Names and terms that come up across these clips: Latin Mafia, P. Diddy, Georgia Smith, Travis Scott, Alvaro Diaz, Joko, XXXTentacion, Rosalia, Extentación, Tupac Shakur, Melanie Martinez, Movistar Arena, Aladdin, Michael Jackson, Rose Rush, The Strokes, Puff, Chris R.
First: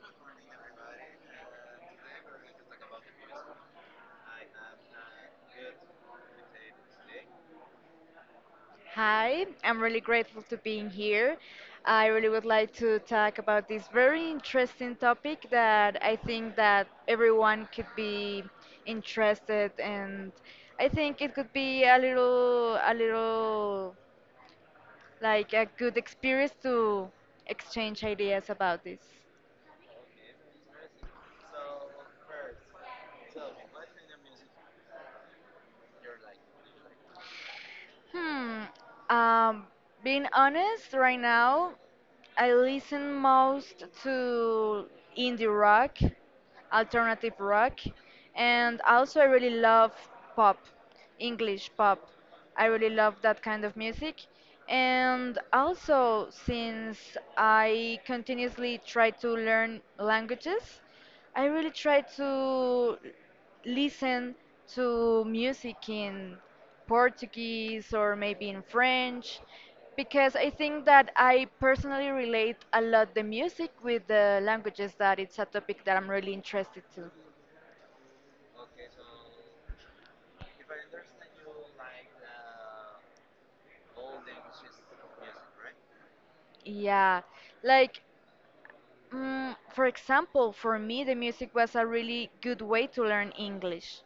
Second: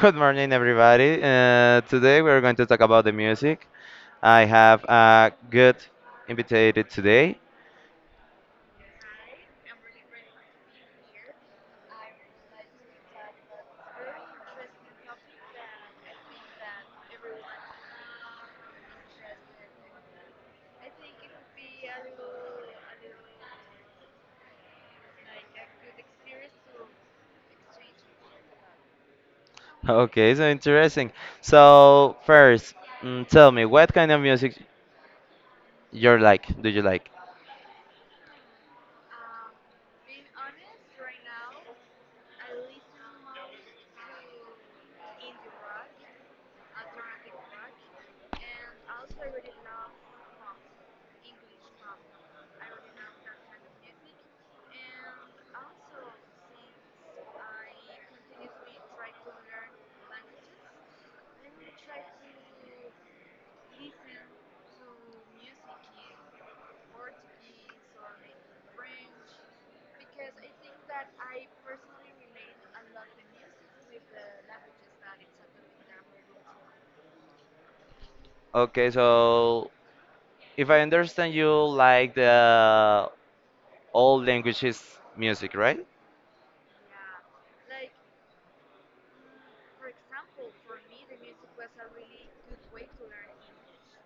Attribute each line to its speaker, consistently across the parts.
Speaker 1: Good morning, everybody. Today we are going to talk about the music. I have a good invited today.
Speaker 2: Hi, I'm really grateful to being here. I really would like to talk about this very interesting topic that I think that everyone could be interested and I think it could be a little like a good experience to exchange ideas about this.
Speaker 1: Okay, so interesting. So first, tell me what kind of music you're like? Do you like?
Speaker 2: Hmm. Um, Being honest, right now, I listen most to indie rock, alternative rock, and also I really love pop, English pop. I really love that kind of music. And also, since I continuously try to learn languages, I really try to listen to music in Portuguese or maybe in French because I think that I personally relate a lot the music with the languages that it's a topic that I'm really interested to.
Speaker 1: Okay, so if I understand, you like the all languages music, right?
Speaker 2: Yeah, like for example, for me, the music was a really good way to learn English.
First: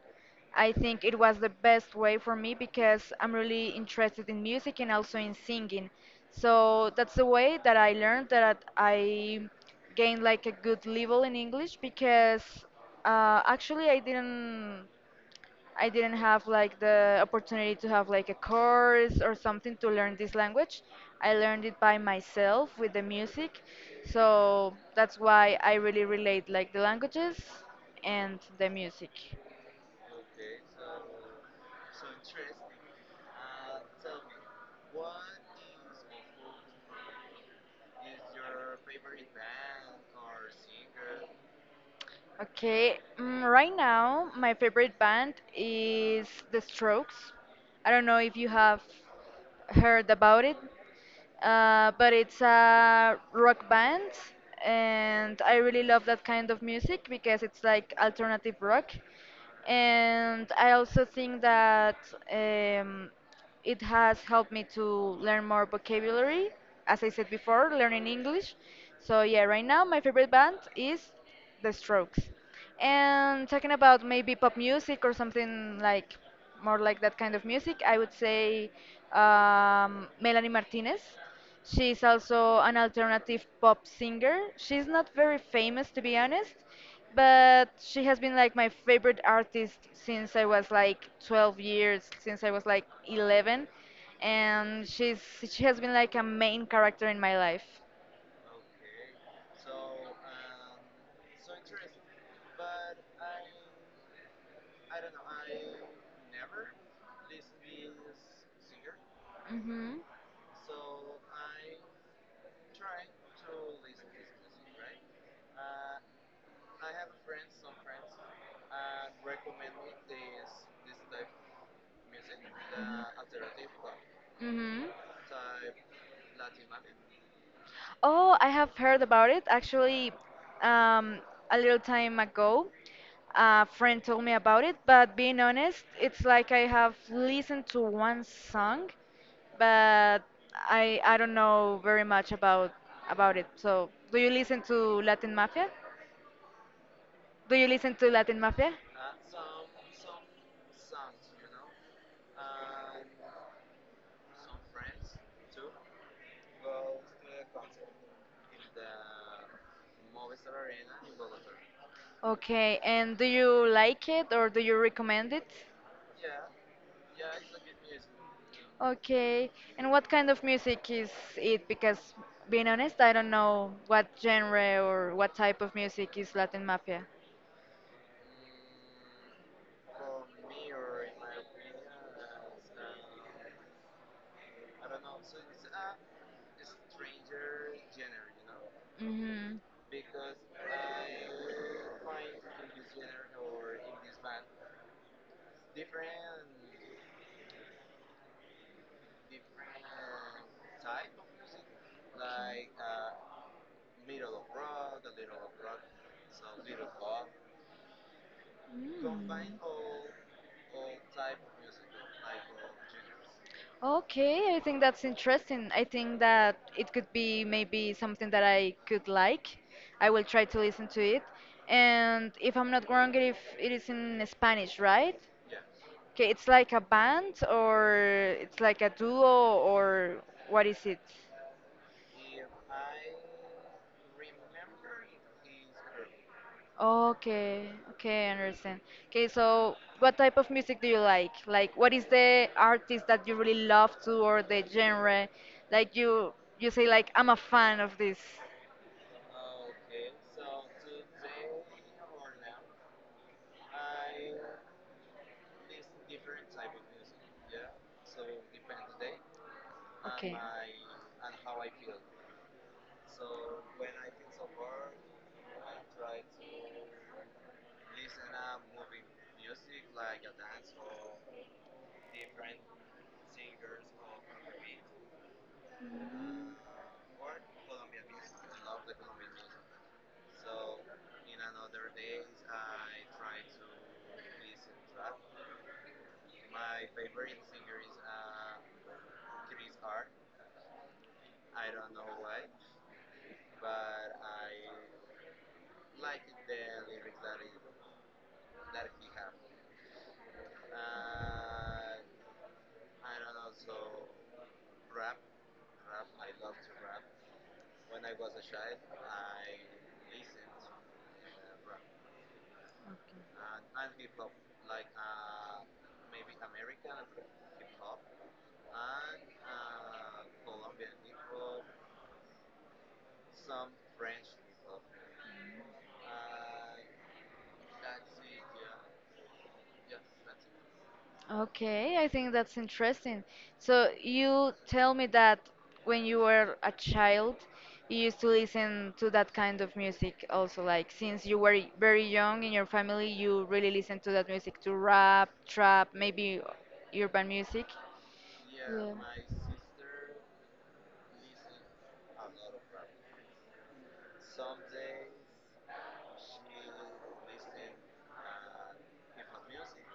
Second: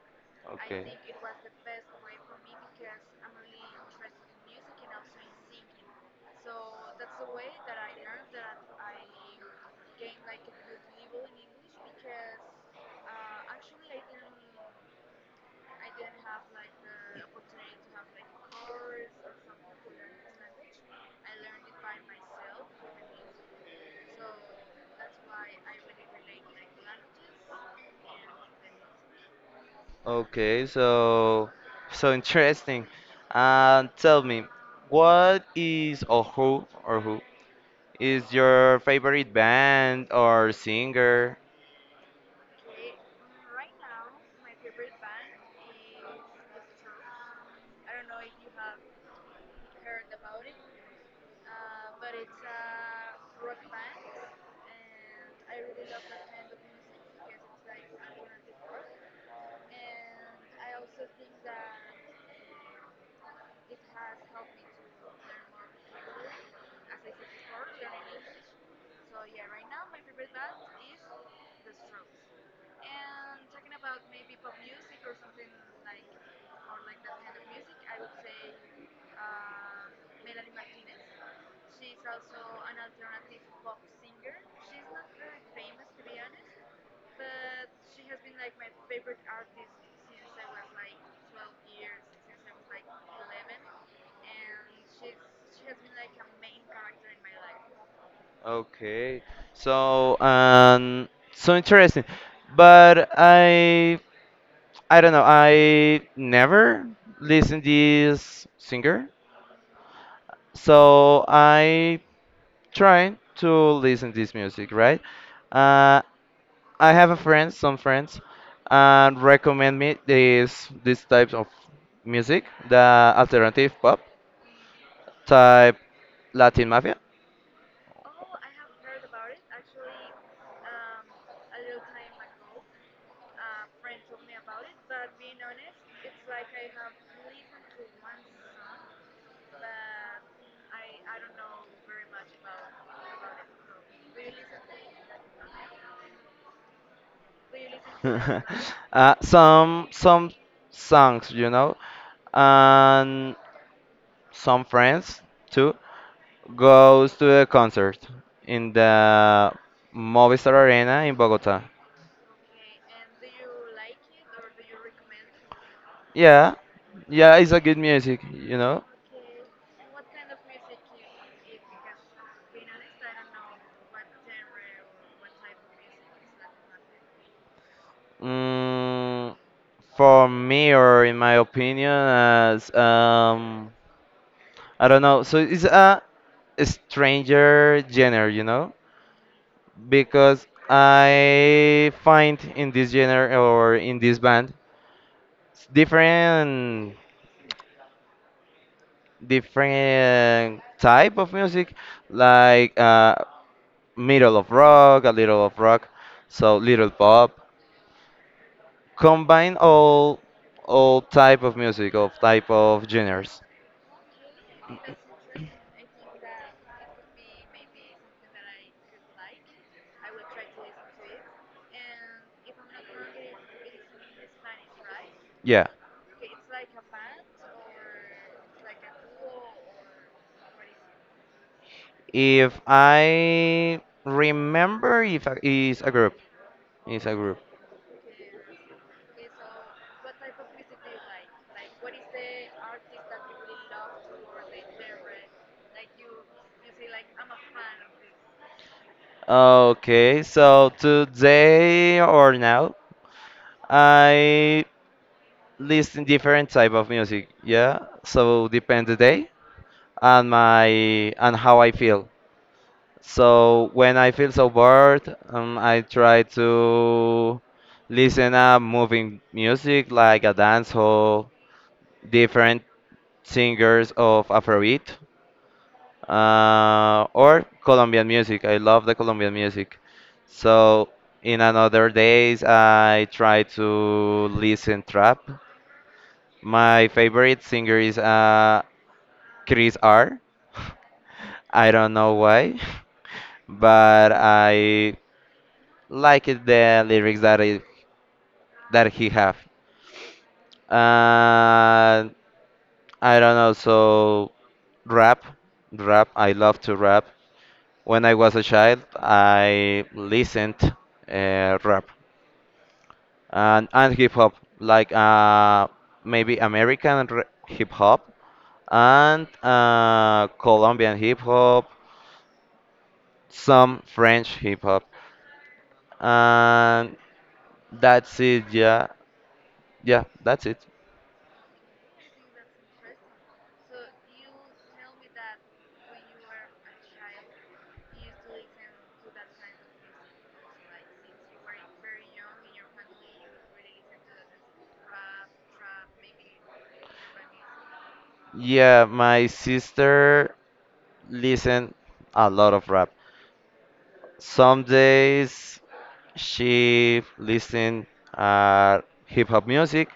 Speaker 2: I
Speaker 1: Okay.
Speaker 2: think it was the best way for me because I'm really interested in music and also in singing. So that's the way that I learned that I gained like a good level in English because actually I didn't have like the opportunity to have like a course or something to learn this language. I learned it by myself with the music. So that's why I really relate like the languages and the music.
Speaker 1: Okay, so interesting. Tell me, what is or who is your favorite band or singer?
Speaker 2: Okay, right now my favorite band is The Strokes. I don't know if you have heard about it. But it's a rock band, and I really love that kind of music because it's like alternative rock. And I also think that um, it has helped me to learn more vocabulary, as I said before, learning English. So, yeah, right now my favorite band is The Strokes. And talking about maybe pop music or something like more like that kind of music, I would say Melanie Martinez. She's also an alternative pop singer. She's not very famous, to be honest, but she has been like my favorite artist since I was like 12 years, since I was like 11, and she has been like a main character in my life.
Speaker 1: Okay, so interesting. But I don't know. I never listened this singer,
Speaker 2: Mhm.
Speaker 1: so I try to listen this music, right? Uh, I have a friend, some friends, and recommend me this types of music, the alternative pop
Speaker 2: Mhm.
Speaker 1: type, Latin Mafia.
Speaker 2: Oh, I have heard about it. Actually, um, a little time ago, a friend told me about it, but being honest, it's like I have listened to one song, but I don't know very much about it. So, do you listen to Latin Mafia? Do you listen to Latin Mafia?
Speaker 1: Some songs, you know, and some friends too goes to a concert in the Movistar Arena in Bogota.
Speaker 2: Okay, and do you like it or do you recommend it?
Speaker 1: Yeah, yeah, it's a good music, you know.
Speaker 2: Okay, and what kind of music is it? Because being honest, I don't know what genre or what type of music is Latin Mafia.
Speaker 1: Mm, for me or in my opinion as I don't know, so it's a stranger genre,
Speaker 2: Mm-hmm.
Speaker 1: because I find in this genre or in this band s- different different type of music, like middle of rock a little of rock, so little pop,
Speaker 2: Mm.
Speaker 1: combine all type of music of type of genres.
Speaker 2: Okay, I think that's interesting. I think that it could be maybe something that I could like. I will try to listen to it. And if I'm not wrong, if it is in Spanish, right?
Speaker 1: Yeah.
Speaker 2: Okay, it's like a band or it's like a duo or what is it?
Speaker 1: If I remember, if I, is a group, is a group.
Speaker 2: Okay, okay, I understand. Okay, so what type of music do you like? Like, what is the artist that you really love to, or the genre? Like you say like I'm a fan of this.
Speaker 1: Okay, so today or now, I listen different type of music. Yeah, so depend the day
Speaker 2: Okay.
Speaker 1: and how I feel. So when I feel so bored, I try to listen a moving music like a dancehall, different singers of Afrobeat. Or Colombian music. I love the Colombian music. So in another days, I try to listen trap. My favorite singer is Chris R. I don't know why, but I like it, the lyrics that he have. Uh, I don't know. So rap, rap. I love to rap. When I was a child, I listened rap
Speaker 2: Okay.
Speaker 1: and hip hop, like maybe American hip hop and Colombian hip hop, some French hip hop, and that's it. Yeah, yeah, that's it.
Speaker 2: Okay, I think that's interesting. So you tell me that when you were a child, you used to listen to that kind of music also, like since you were very young in your family, you really listened to that music, to rap, trap, maybe urban music.
Speaker 1: Yeah,
Speaker 2: Yeah.
Speaker 1: my sister listened a lot of rap. Some days she listened uh, hip hop music,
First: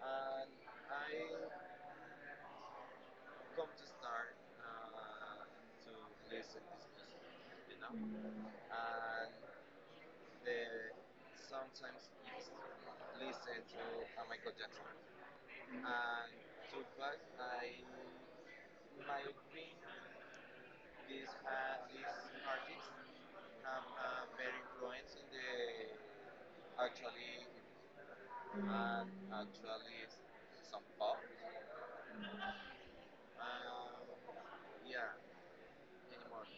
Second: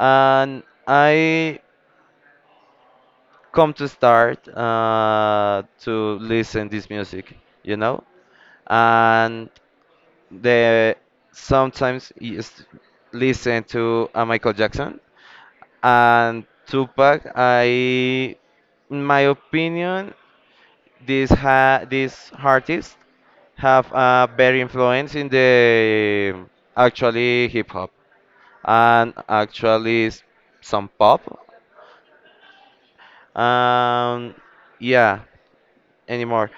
Speaker 1: and I come to start to listen this music, you know, and the sometimes is listen to Michael Jackson and Tupac. I, in my opinion, these artists have a very influence in the actually hip hop
Speaker 2: Mm.
Speaker 1: and actually some pop. Um, yeah, anymore.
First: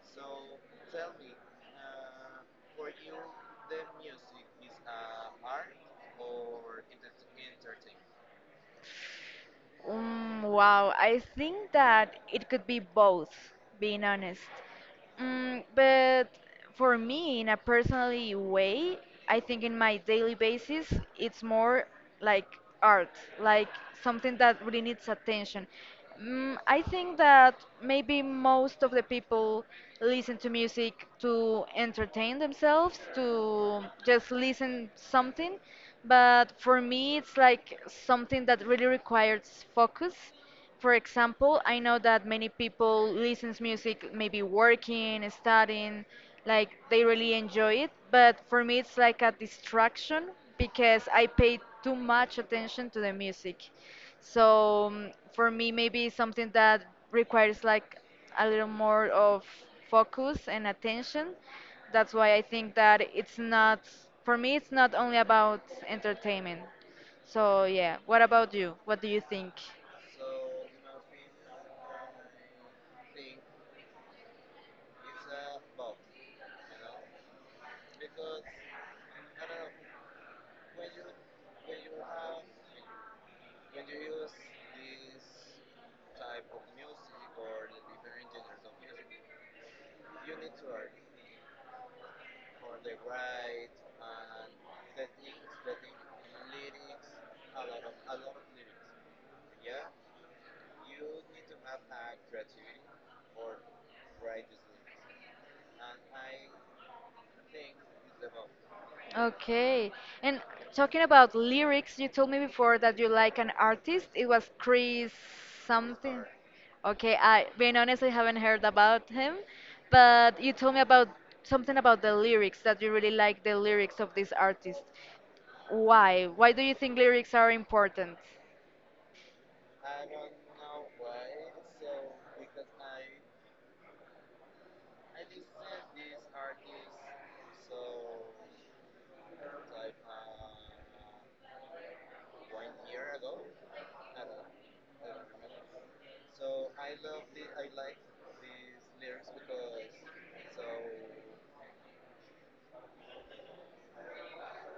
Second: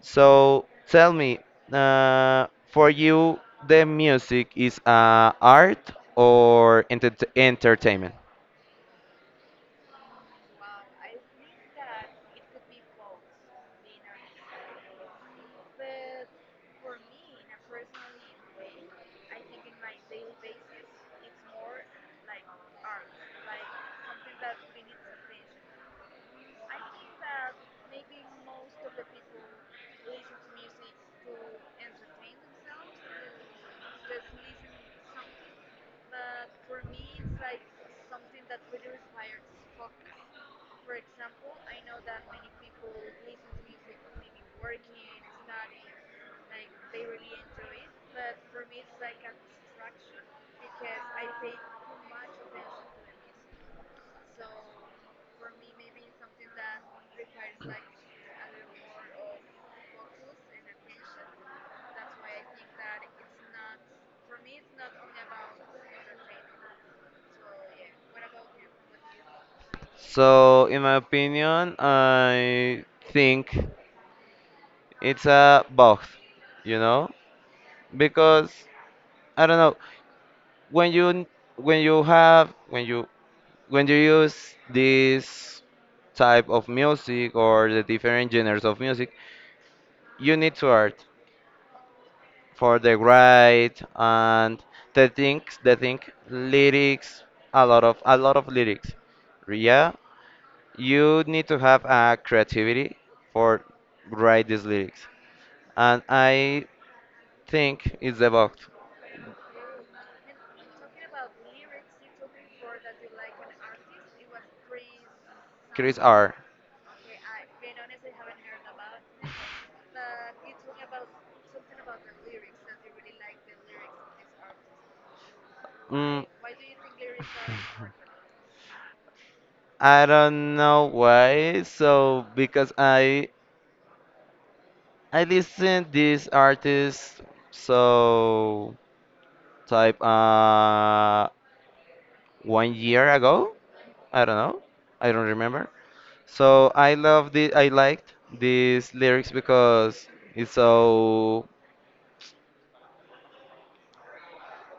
Speaker 1: So tell me, for you, the music is art or entertainment?
Speaker 2: Wow, I think that it could be both, being honest. But for me, in a personally way, I think in my daily basis, it's more like art, like something that really needs attention. I think that maybe most of the people listen to music to entertain themselves, to just listen something. But for me, it's like something that really requires focus for example, I know that many people listens music maybe working, studying, like they really enjoy it, but for me it's like a distraction because I pay too much attention to the music. So for me maybe it's something that requires like a little more of focus and attention. That's why I think that it's not for me it's not only about entertainment. So yeah, what about you? What do you think?
Speaker 1: So, in my opinion, I think it's a both, you know, because I don't know when you when you have when you use this type of music or the different genres of music, you need to art for the right and the thing lyrics, a lot of lyrics. Yeah, you need to have a creativity for write these lyrics, and I think it's about
Speaker 2: Okay. And talking about lyrics, you told me before that you like an artist. It was Chris
Speaker 1: Chris
Speaker 2: something.
Speaker 1: R.
Speaker 2: Okay, I being honest, I haven't heard about him, but you told me about something about the lyrics that you really like the lyrics of this artist.
Speaker 1: mm,
Speaker 2: Why? Why do you think lyrics are important?
Speaker 1: I don't know why so because I listen this artist so type 1 year ago. I don't know, I don't remember. So I liked these lyrics because it's so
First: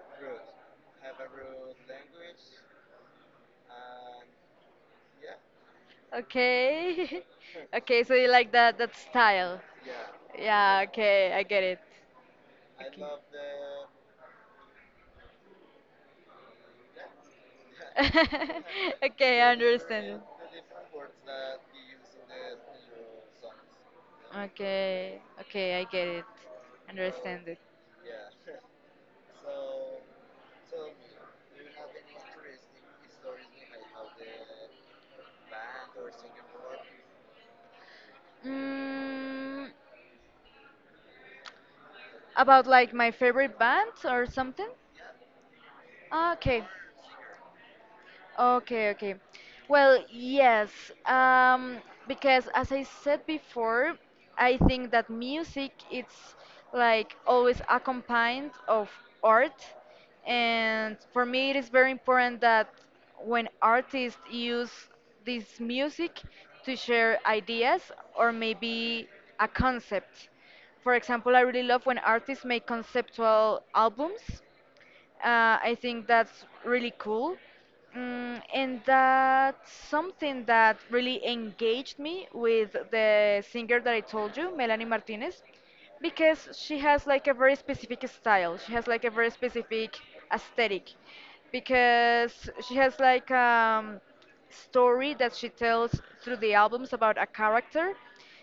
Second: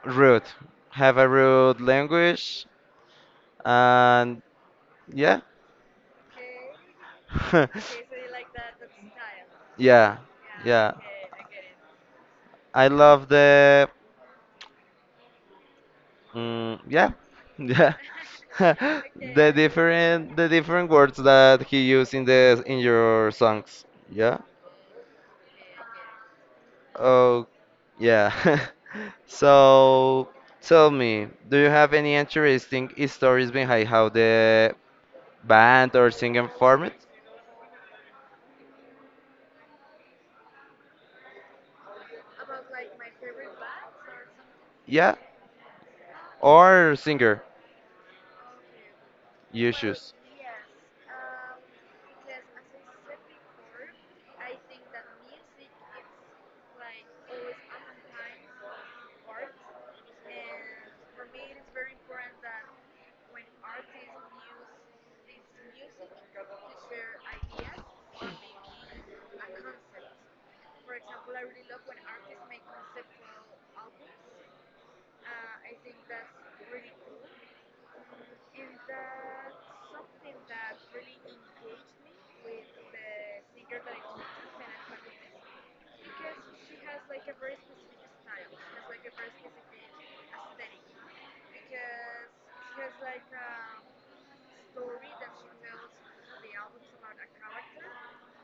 Speaker 1: rude. Have a rude language and yeah.
Speaker 2: Okay. Okay, so you like that style.
Speaker 1: Yeah.
Speaker 2: Yeah,
Speaker 1: Yeah.
Speaker 2: okay, I get it.
Speaker 1: I
Speaker 2: Okay.
Speaker 1: love the Mm, yeah. Yeah.
Speaker 2: Okay,
Speaker 1: the
Speaker 2: I understand.
Speaker 1: different the different words that he used in the in your songs. Yeah.
Speaker 2: Okay, okay, I get it.
Speaker 1: Oh,
Speaker 2: Understand it.
Speaker 1: yeah. So tell me, do you have any interesting stories behind how the band or singing formed?
Speaker 2: Mm, about like my favorite band or something?
Speaker 1: Yeah,
Speaker 2: Ah, okay.
Speaker 1: or singer?
Speaker 2: Okay, okay.
Speaker 1: You
Speaker 2: Well,
Speaker 1: shoes.
Speaker 2: yes, um, because as I said before, I think that music it's like always accompanied of art, and for me it is very important that when artists use this music to share ideas or maybe a concept. For example, I really love when artists make conceptual albums I think that's really cool. And that's something that really engaged me with the singer that I told you, Melanie Martinez because she has like a very specific style. She has like a very specific aesthetic because she has like story that she tells through the albums about a character.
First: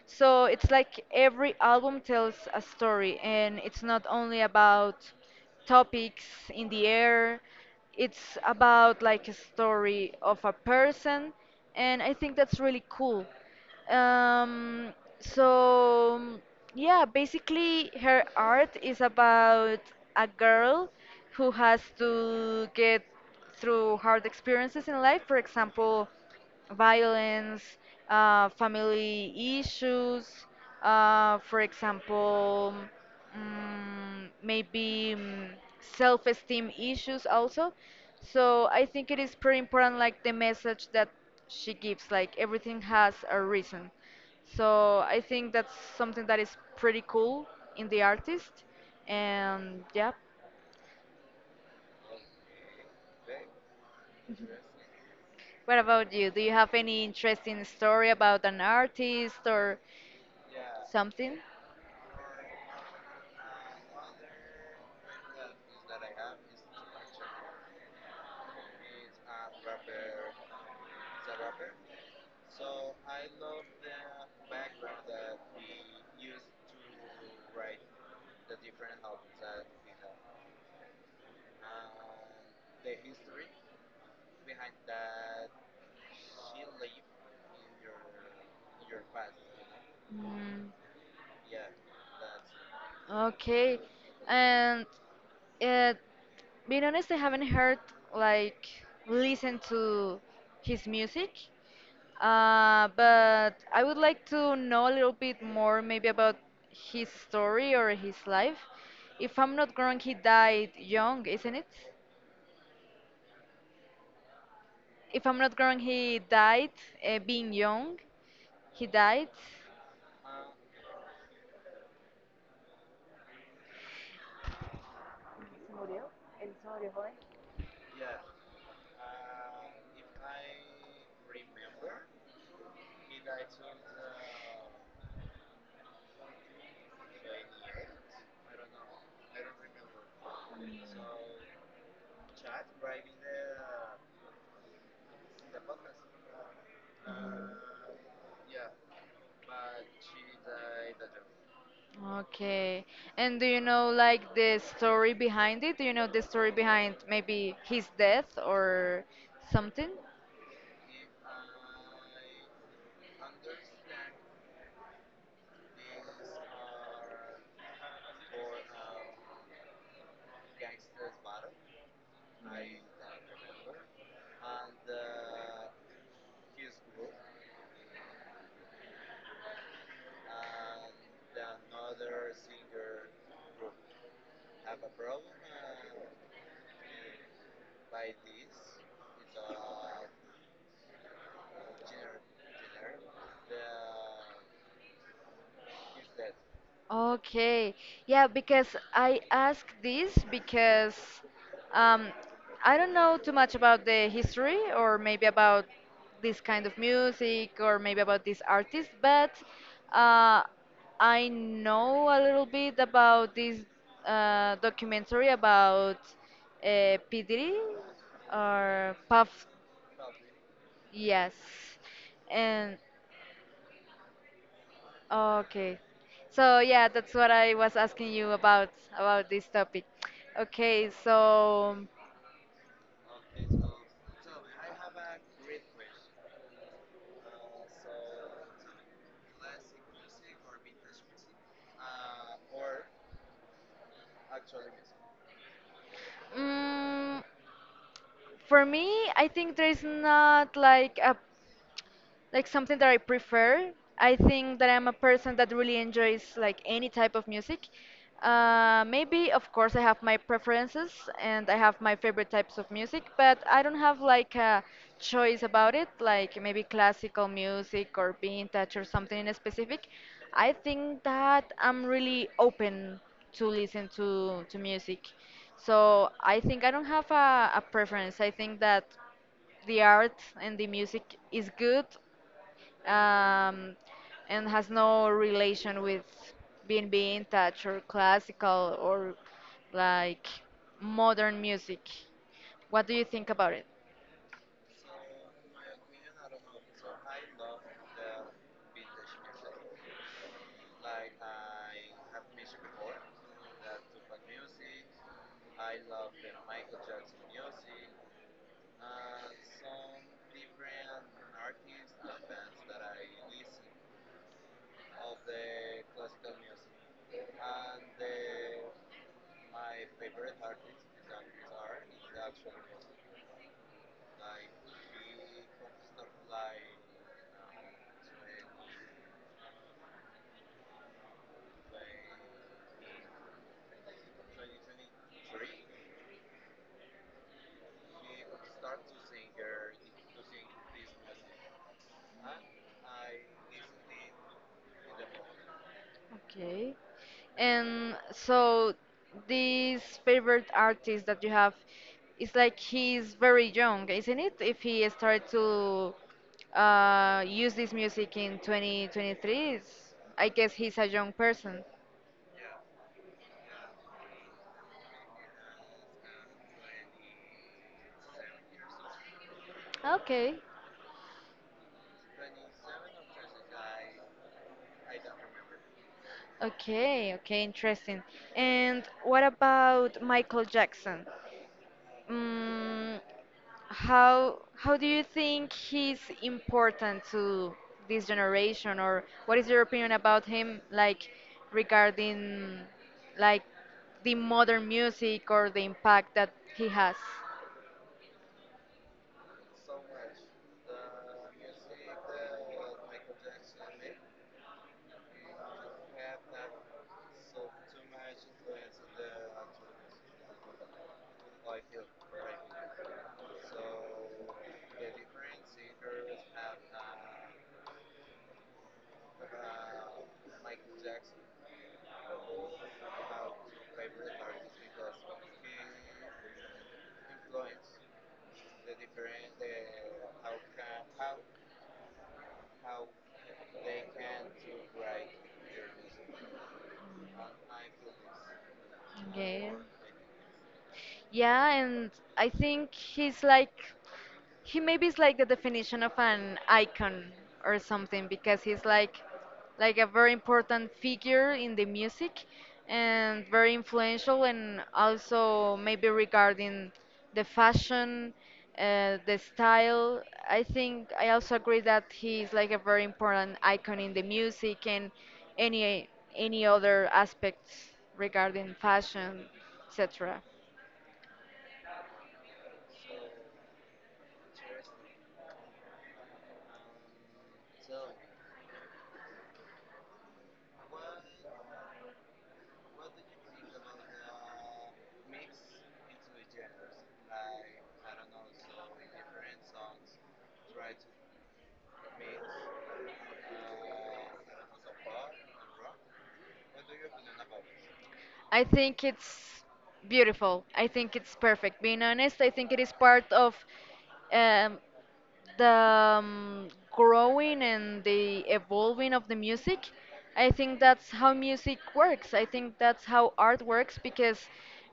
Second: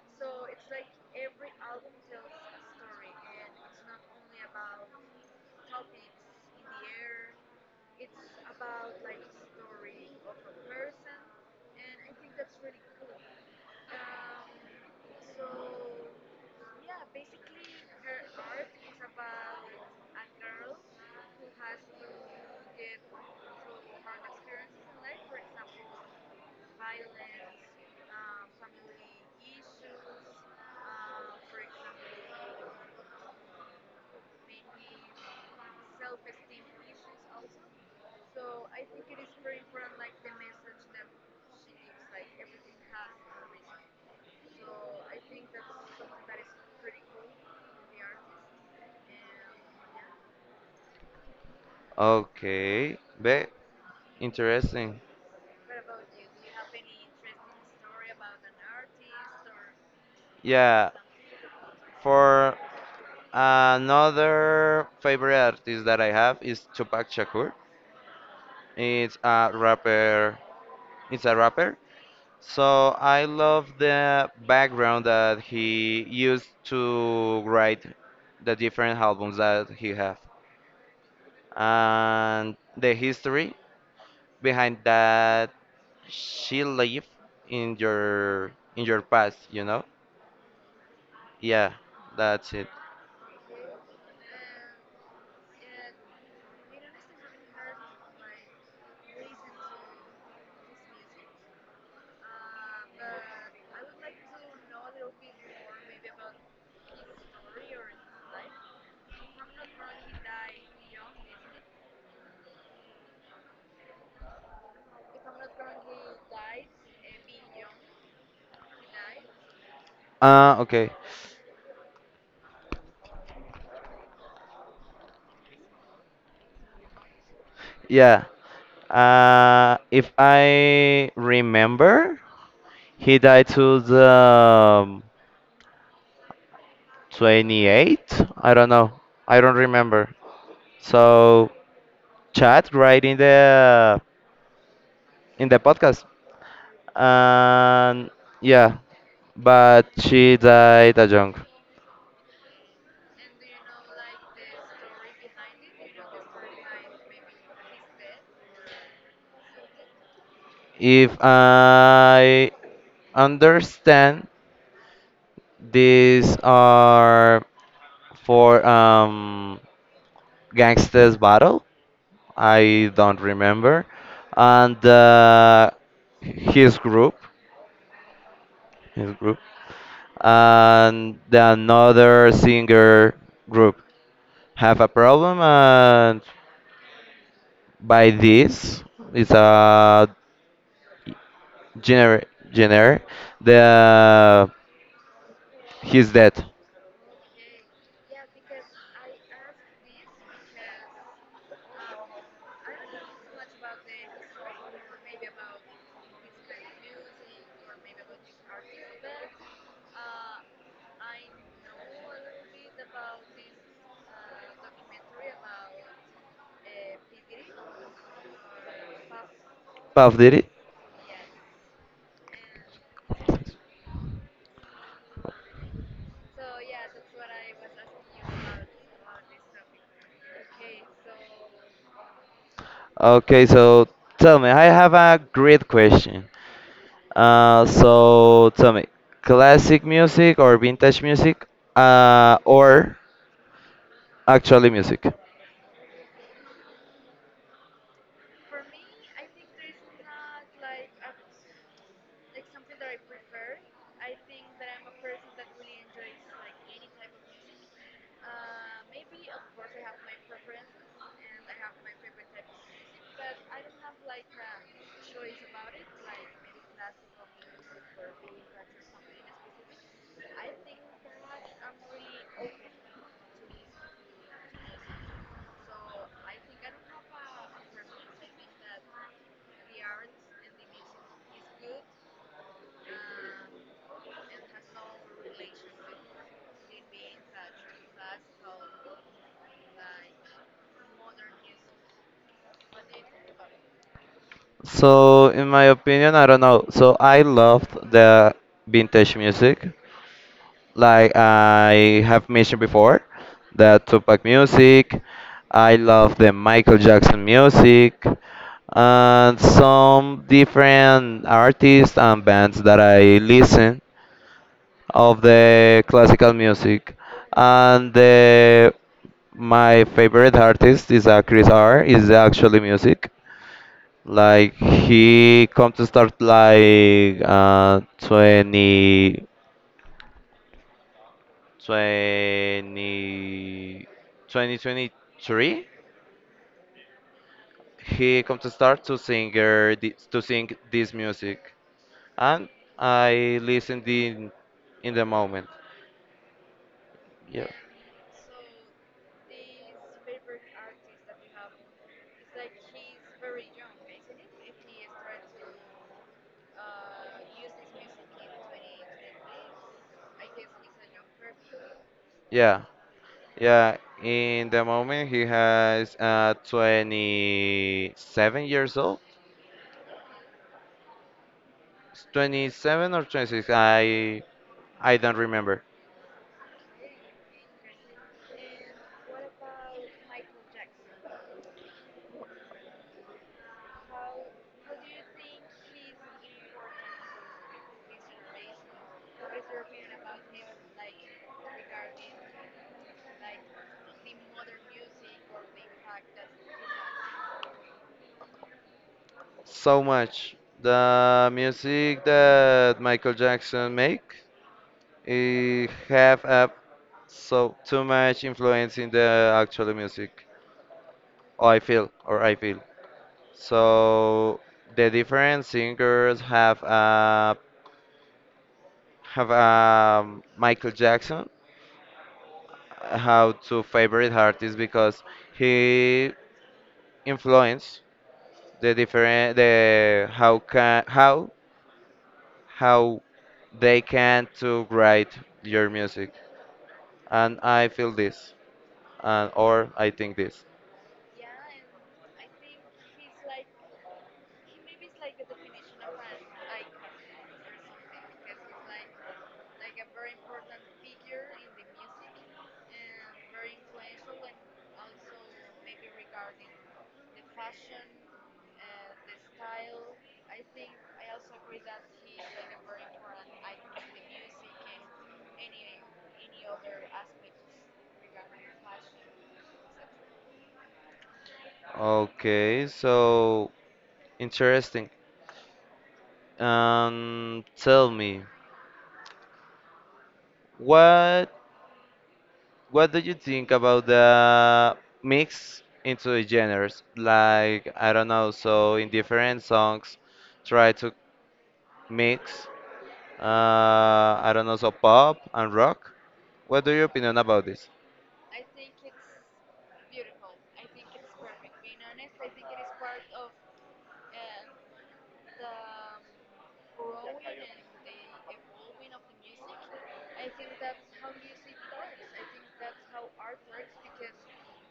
Speaker 2: So it's like every album tells a story and it's not only about topics in the air. It's about like a story of a person and I think that's really cool um, so yeah, basically her art is about a girl who has to get through hard experiences in life. For example, violence, family issues, for example, mm, maybe mm, self-esteem issues also. So I think it is pretty important, like the message that she gives, like everything has a reason. So I think that's something that is pretty cool in the artist, and yeah.
Speaker 1: Okay, but interesting.
Speaker 2: What about you? Do you have any interesting story about an artist or
Speaker 1: Yeah.
Speaker 2: something?
Speaker 1: for Another favorite artist that I have is Tupac Shakur. It's a rapper. It's a rapper. So I love the background that he used to write the different albums that he have and the history behind that she lived in your past, you know?
Speaker 2: Mm,
Speaker 1: Yeah, that's it.
Speaker 2: okay. And uh, being honest, I haven't heard like listen to his music. But I would like to know a little bit more maybe about his story or his life. If I'm not wrong, he died young, isn't it? If I'm not wrong, he died being young. He died.
Speaker 1: Ah, okay. Yeah. If I remember, he died to the 28. I don't know. I don't remember. So chat right in the podcast. And yeah, but she died a young.
Speaker 2: Okay. And do you know like the story behind it? Do you know the story behind maybe his death or something?
Speaker 1: If I understand, these are for gangsters battle. I don't remember. And his group, his group, and the another singer group have a problem, and by this, it's a gener gener the he's dead.
Speaker 2: Okay. Yeah, because I ask this because um, I don't know too much about the history or maybe about this kind of music or maybe about this artist, but uh, I know a little bit about this documentary about P. Diddy or Puff.
Speaker 1: Puff did it.
Speaker 2: Yes. And Okay. So yeah, that's what I was asking you about this topic. Okay, so
Speaker 1: Okay, so tell me, I have a great question. So tell me, classic music or vintage music, or actually music?
Speaker 2: mm, for me, I think there's not like a like something that I prefer. I think that I'm a person that really enjoys like any type of music. Maybe, of course, I have my preferences and I have my favorite types of music, but I don't have like a choice about it, like maybe classical music or vintage or something in specific. I think that I'm really open to listen to music. So I think I don't have a preference. I think that the art and the music is good um, and has no relation with being touch or classical or like modern music. What do you think about it?
Speaker 1: So in my opinion, I don't know. So I loved the vintage music, like I have mentioned before, the Tupac music. I love the Michael Jackson music, and some different artists and bands that I listen of the classical music. And my favorite artist is Chris R. Is actually music. Like he come to start like 20, 2023. He come to start to sing this music, and I listen the moment.
Speaker 2: Okay.
Speaker 1: Yeah.
Speaker 2: And so this favorite artist that you have is like he's very young, isn't it? If he started to use this music in 2023, it's- I guess he's a young person.
Speaker 1: Yeah. Yeah. In the moment, he has 27 years old.
Speaker 2: Okay.
Speaker 1: 27 or 26. I don't remember.
Speaker 2: Okay, okay, interesting. And what about Michael Jackson? Mm, how do you think he's important to this generation, or what is your opinion about him, like regarding like the modern music or the impact that he has?
Speaker 1: So much. The music that Michael Jackson make it have a so too much influence in the actual music. Oh, I feel or I feel. So the different singers have Michael Jackson how to favorite artists because he influenced the different the how they can to write your music, and I feel this and
Speaker 2: Okay.
Speaker 1: or I think this.
Speaker 2: Yeah, and I think he's like he maybe is like the definition of an icon or something because he's like a very important figure in the music and very influential and also maybe regarding the fashion the style I think I also agree that he's like a very important icon in the music and any any other aspects regarding fashion etc.
Speaker 1: Okay, so interesting. Tell me what what do you think about the mix into the genres? Like, I don't know, so in different songs, try to mix, uh, I don't know, so pop and rock. What do your opinion about this?
Speaker 2: I think it's beautiful. I think it's perfect. Being honest, I think it is part of um, the growing and the evolving of the music. I think that's how music works. I think that's how art works, because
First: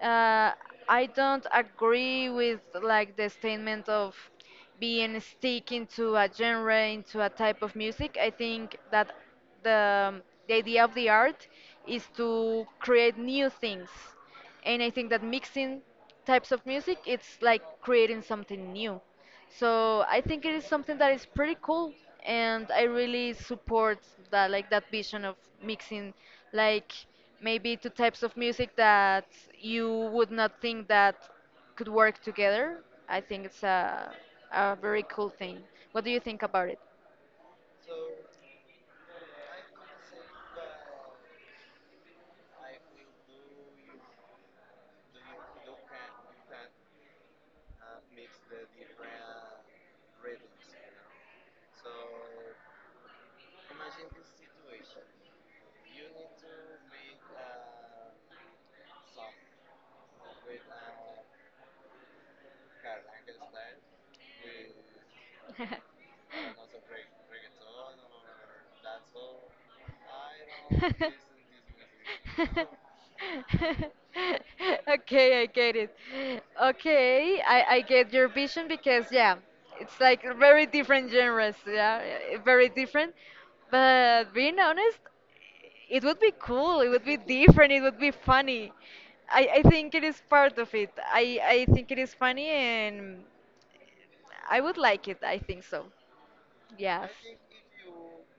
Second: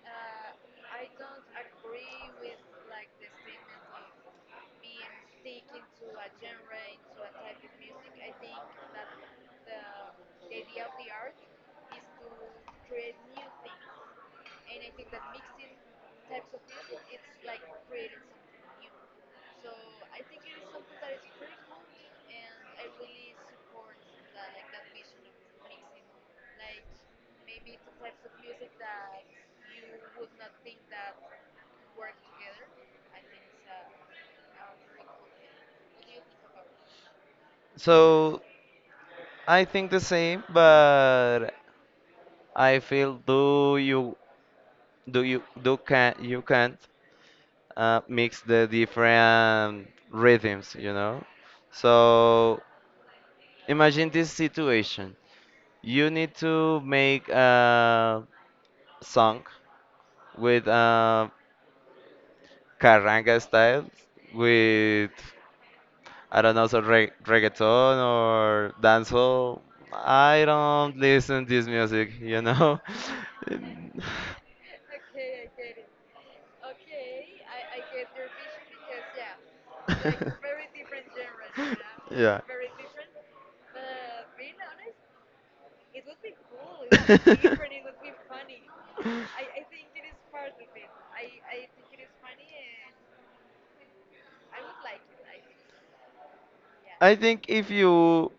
Speaker 2: uh, I don't agree with like the statement of being stick into a genre, into a type of music. I think that the the idea of the art is to create new things, and I think that mixing types of music it's like creating something new. So I think it is something that is pretty cool, and I really support that, like that vision of mixing, like maybe two types of music that you would not think that could work together. I think it's a very cool thing. What do you think about it?
Speaker 1: So, I think the same, but I feel do you do you do can you can't mix the different rhythms, you know? So, imagine this situation. You need to make a song with carranga style, with I don't know, so re reggaeton or dancehall. I don't listen this music, you know. Mm.
Speaker 2: Okay, I get it. Okay, I get your vision because yeah, it's like very different genres, yeah, eh,
Speaker 1: Yeah.
Speaker 2: very different. But being honest, it would be cool, it would be different, it would be funny. I think it is part of it. I think it is funny and I would like it, I think so. Yes.
Speaker 1: I think if you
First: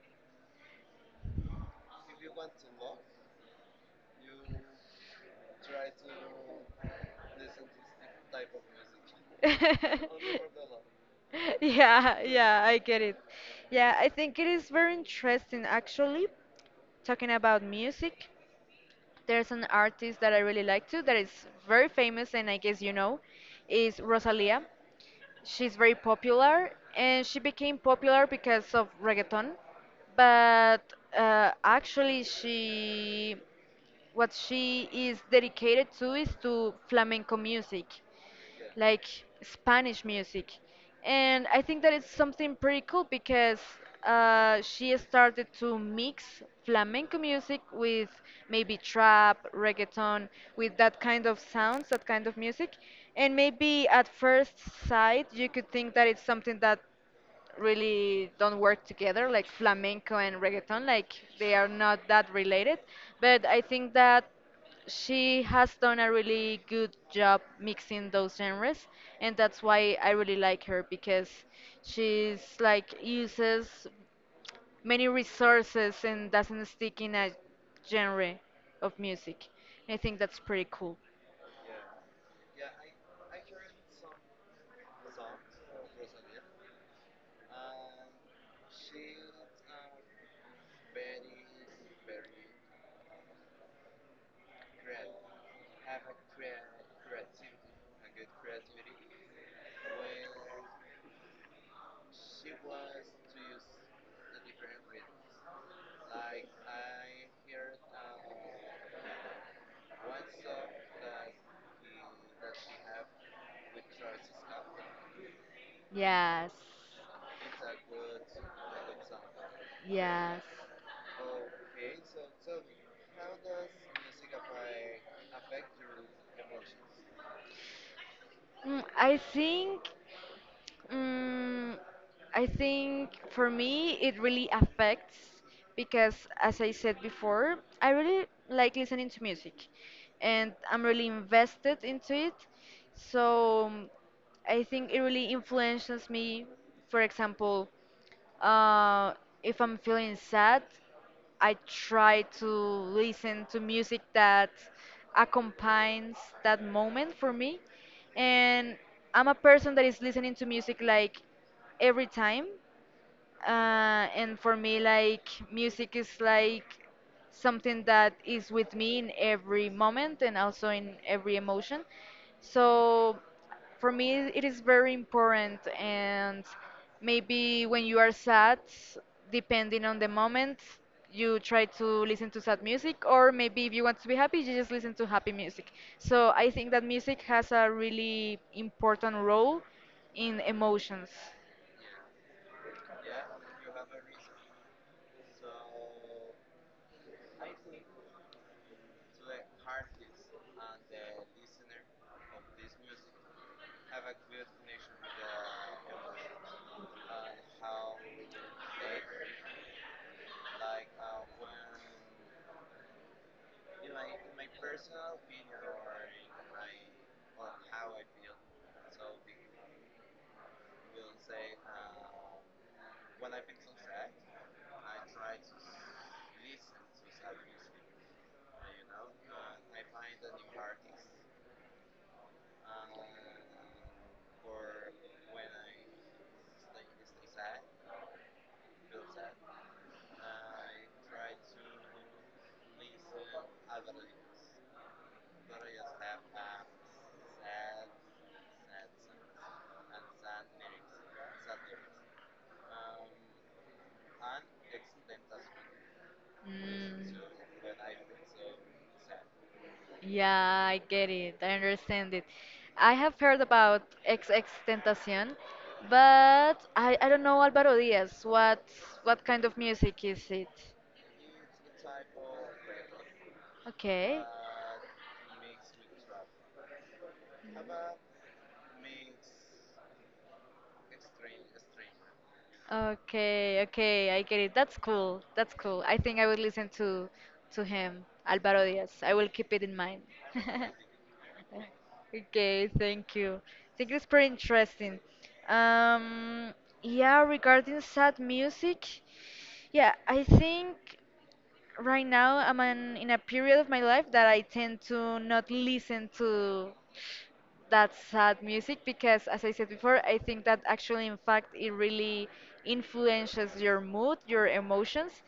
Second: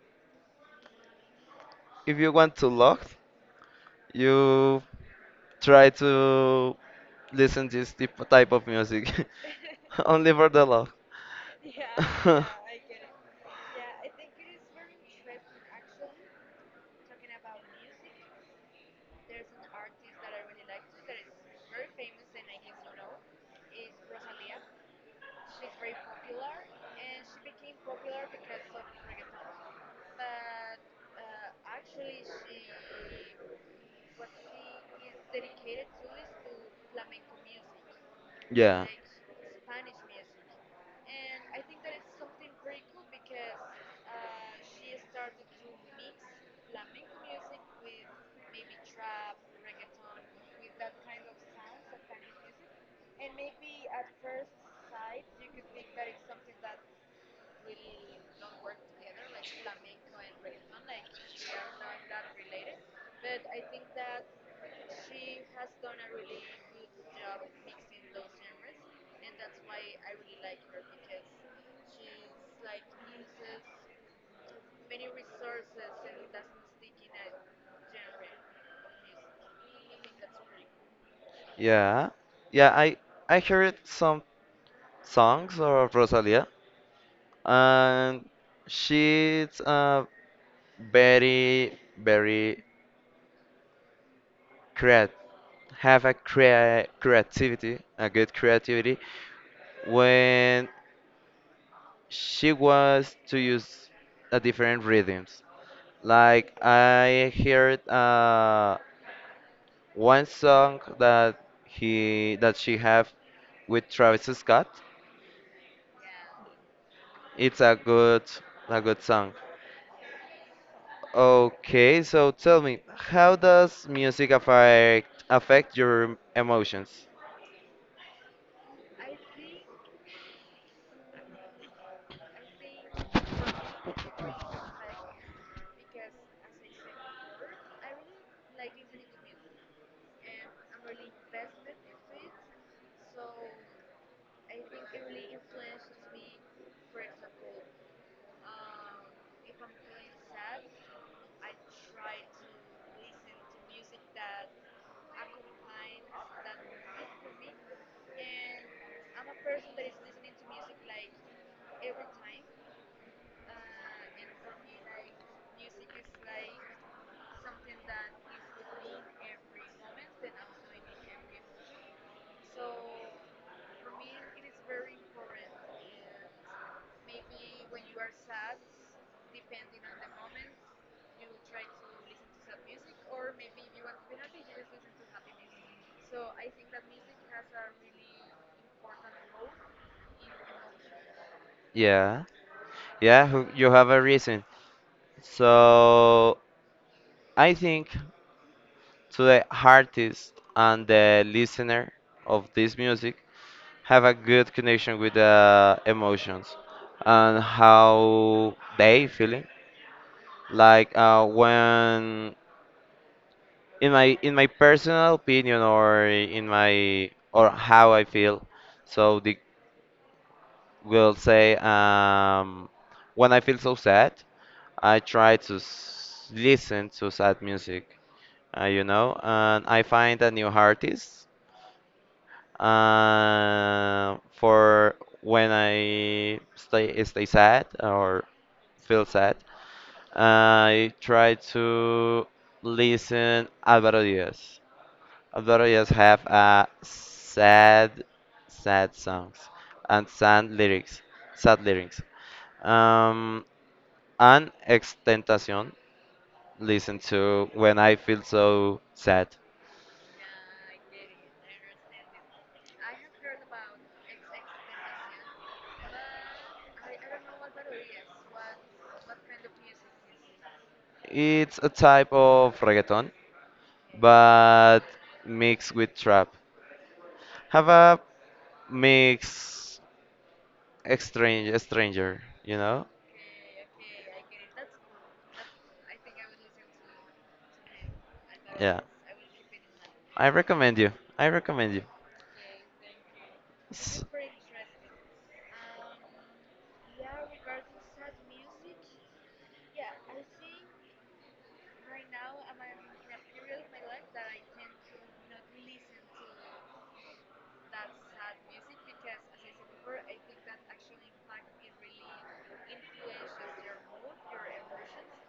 Speaker 1: if you want to love, you try to listen this type of music only for the love.
Speaker 2: Yeah, yeah, I get it. Yeah, I think it is very interesting actually. Talking about music, there's an artist that I really like too, that is very famous and I guess you know, is Rosalia. She's very popular and she became popular because of reggaeton, but actually she, what she is dedicated to is to flamenco music,
Speaker 1: yeah.
Speaker 2: like Spanish music. And I think that it's something pretty cool because she started to mix flamenco music with maybe trap, reggaeton, with that kind of sounds, that kind of music. And maybe at first sight, you could think that it's something that really don't work together, like flamenco and reggaeton, like they are not that related. But I think that she has done a really good job mixing those genres, and that's why I really like her, because she's like uses many resources and doesn't stick in a genre of music. I think that's pretty cool.
Speaker 1: Yeah, yeah. I heard some songs of Rosalia, and she's very very creat have a creativity, a good creativity when she was to use a different rhythms. Like I heard one song that she have with Travis Scott.
Speaker 2: Yes.
Speaker 1: It's a good song.
Speaker 2: Yes.
Speaker 1: Okay, so tell me, how does music affect your emotions?
Speaker 2: Mm, I think. Mm, I think for me it really affects, because, as I said before, I really like listening to music and I'm really invested into it. So I think it really influences me, for example. Uh, if I'm feeling sad, I try to listen to music that accompanies that moment for me. And I'm a person that is listening to music like every time, and for me like music is like something that is with me in every moment and also in every emotion. So for me it is very important, and maybe when you are sad, depending on the moment, you try to listen to sad music, or maybe if you want to be happy you just listen to happy music. So I think that music has a really important role in emotions.
Speaker 1: Yeah, yeah, you have a reason. So I think to the artist and the listener of this music, have a good connection with the emotions and how they feeling, like when in my personal opinion or in my or how I feel. So the will say, when I feel so sad, I try to listen to sad music. And I find a new artist for when I stay sad or feel sad. I try to listen Alvaro Diaz. Alvaro Diaz have sad, sad songs and sad lyrics. Um, and Extentación listen
Speaker 2: Mm.
Speaker 1: to when I feel so sad.
Speaker 2: Yeah, I get it. I understand it. I have heard about X X Tentacion, but I don't know Alvaro Diaz. What kind of music is it?
Speaker 1: It's a type of reggaeton,
Speaker 2: Okay.
Speaker 1: but mixed with trap. Have a mix stranger, you know?
Speaker 2: Okay, okay, I get it. That's cool. That's cool. I think I will listen to him, Alvaro
Speaker 1: Yeah.
Speaker 2: Diaz. I will keep it in mind.
Speaker 1: I recommend you. I recommend you.
Speaker 2: Okay, thank you. I think
Speaker 1: S-
Speaker 2: it's pretty interesting. Um, yeah, regarding sad music, yeah, I think right now I'm an, in a period of my life that I tend to not listen to that sad music, because as I said before, I think that actually in fact it really influences your mood, your emotions.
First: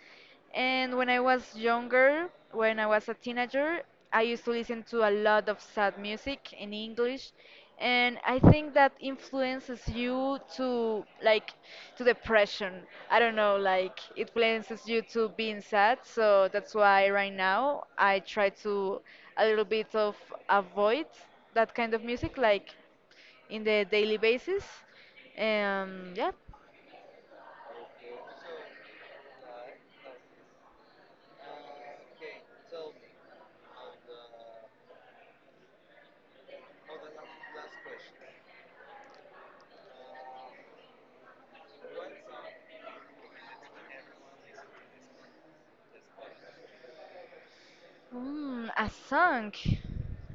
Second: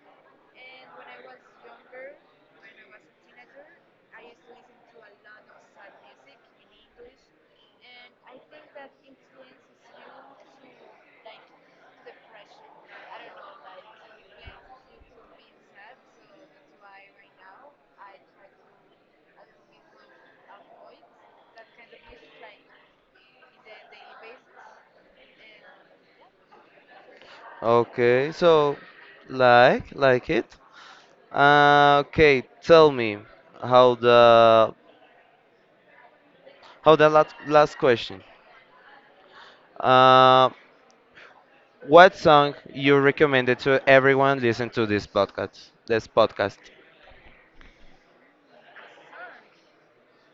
Speaker 2: And when I was younger, when I was a teenager, I used to listen to a lot of sad music in English, and I think that influences you to like to depression. I don't know, like it influences you to being sad. So that's why right now I try to a little bit of avoid that kind of music, like in the daily basis. Yeah.
Speaker 1: Okay, so like it. Okay, tell me how the how the last question. Uh, what song you recommended to everyone listen to this podcast?
Speaker 2: Mm, a song,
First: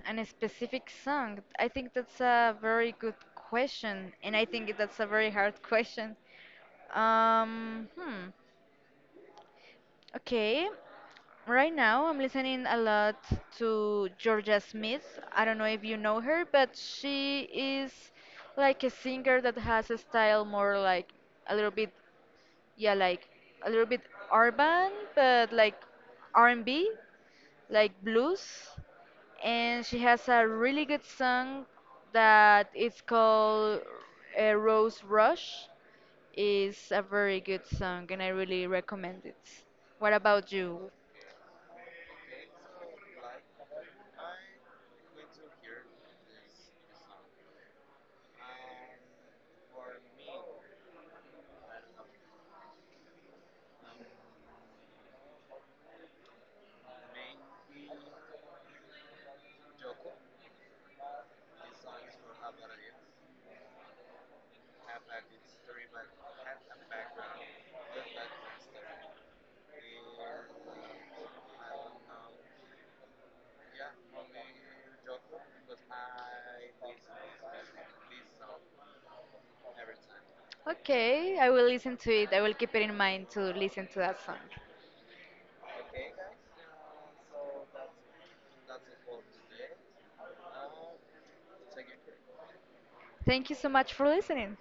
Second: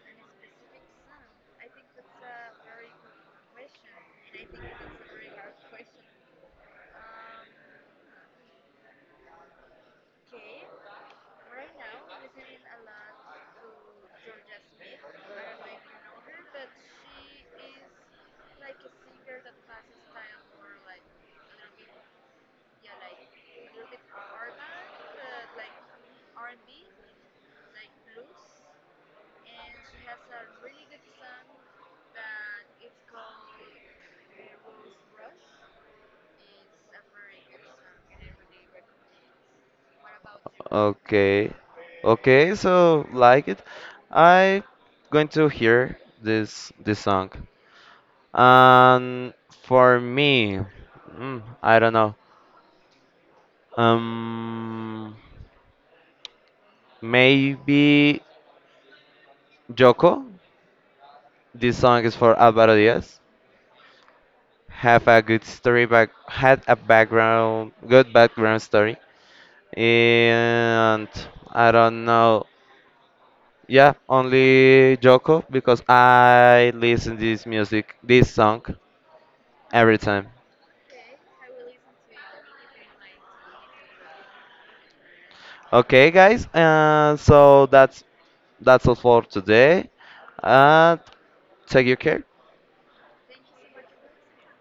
Speaker 2: an specific song. I think that's a very good question, and I think that's a very hard question. Um, hmm. Okay. Right now, I'm listening a lot to Georgia Smith. I don't know if you know her, but she is like a singer that has a style more like a little bit, yeah, like a little bit urban, but like R&B, like blues, and she has a really good song that it's called Rose Rush. Is a very good song and I really recommend it. What about you?
Speaker 1: Okay. Okay, so like it. I going to hear this song. And for me, I don't know. Um, Maybe Joko. This song is for Alvaro Diaz. Have a good story back. Had a background, good background story. And I don't know. Yeah, only Joko because I listen this music, this song every time.
Speaker 2: Okay, I will listen to it. I will keep it in mind to listen to that song.
Speaker 1: Okay, guys. So that's all for today. Uh, Take your care.
Speaker 2: Thank you so much for listening.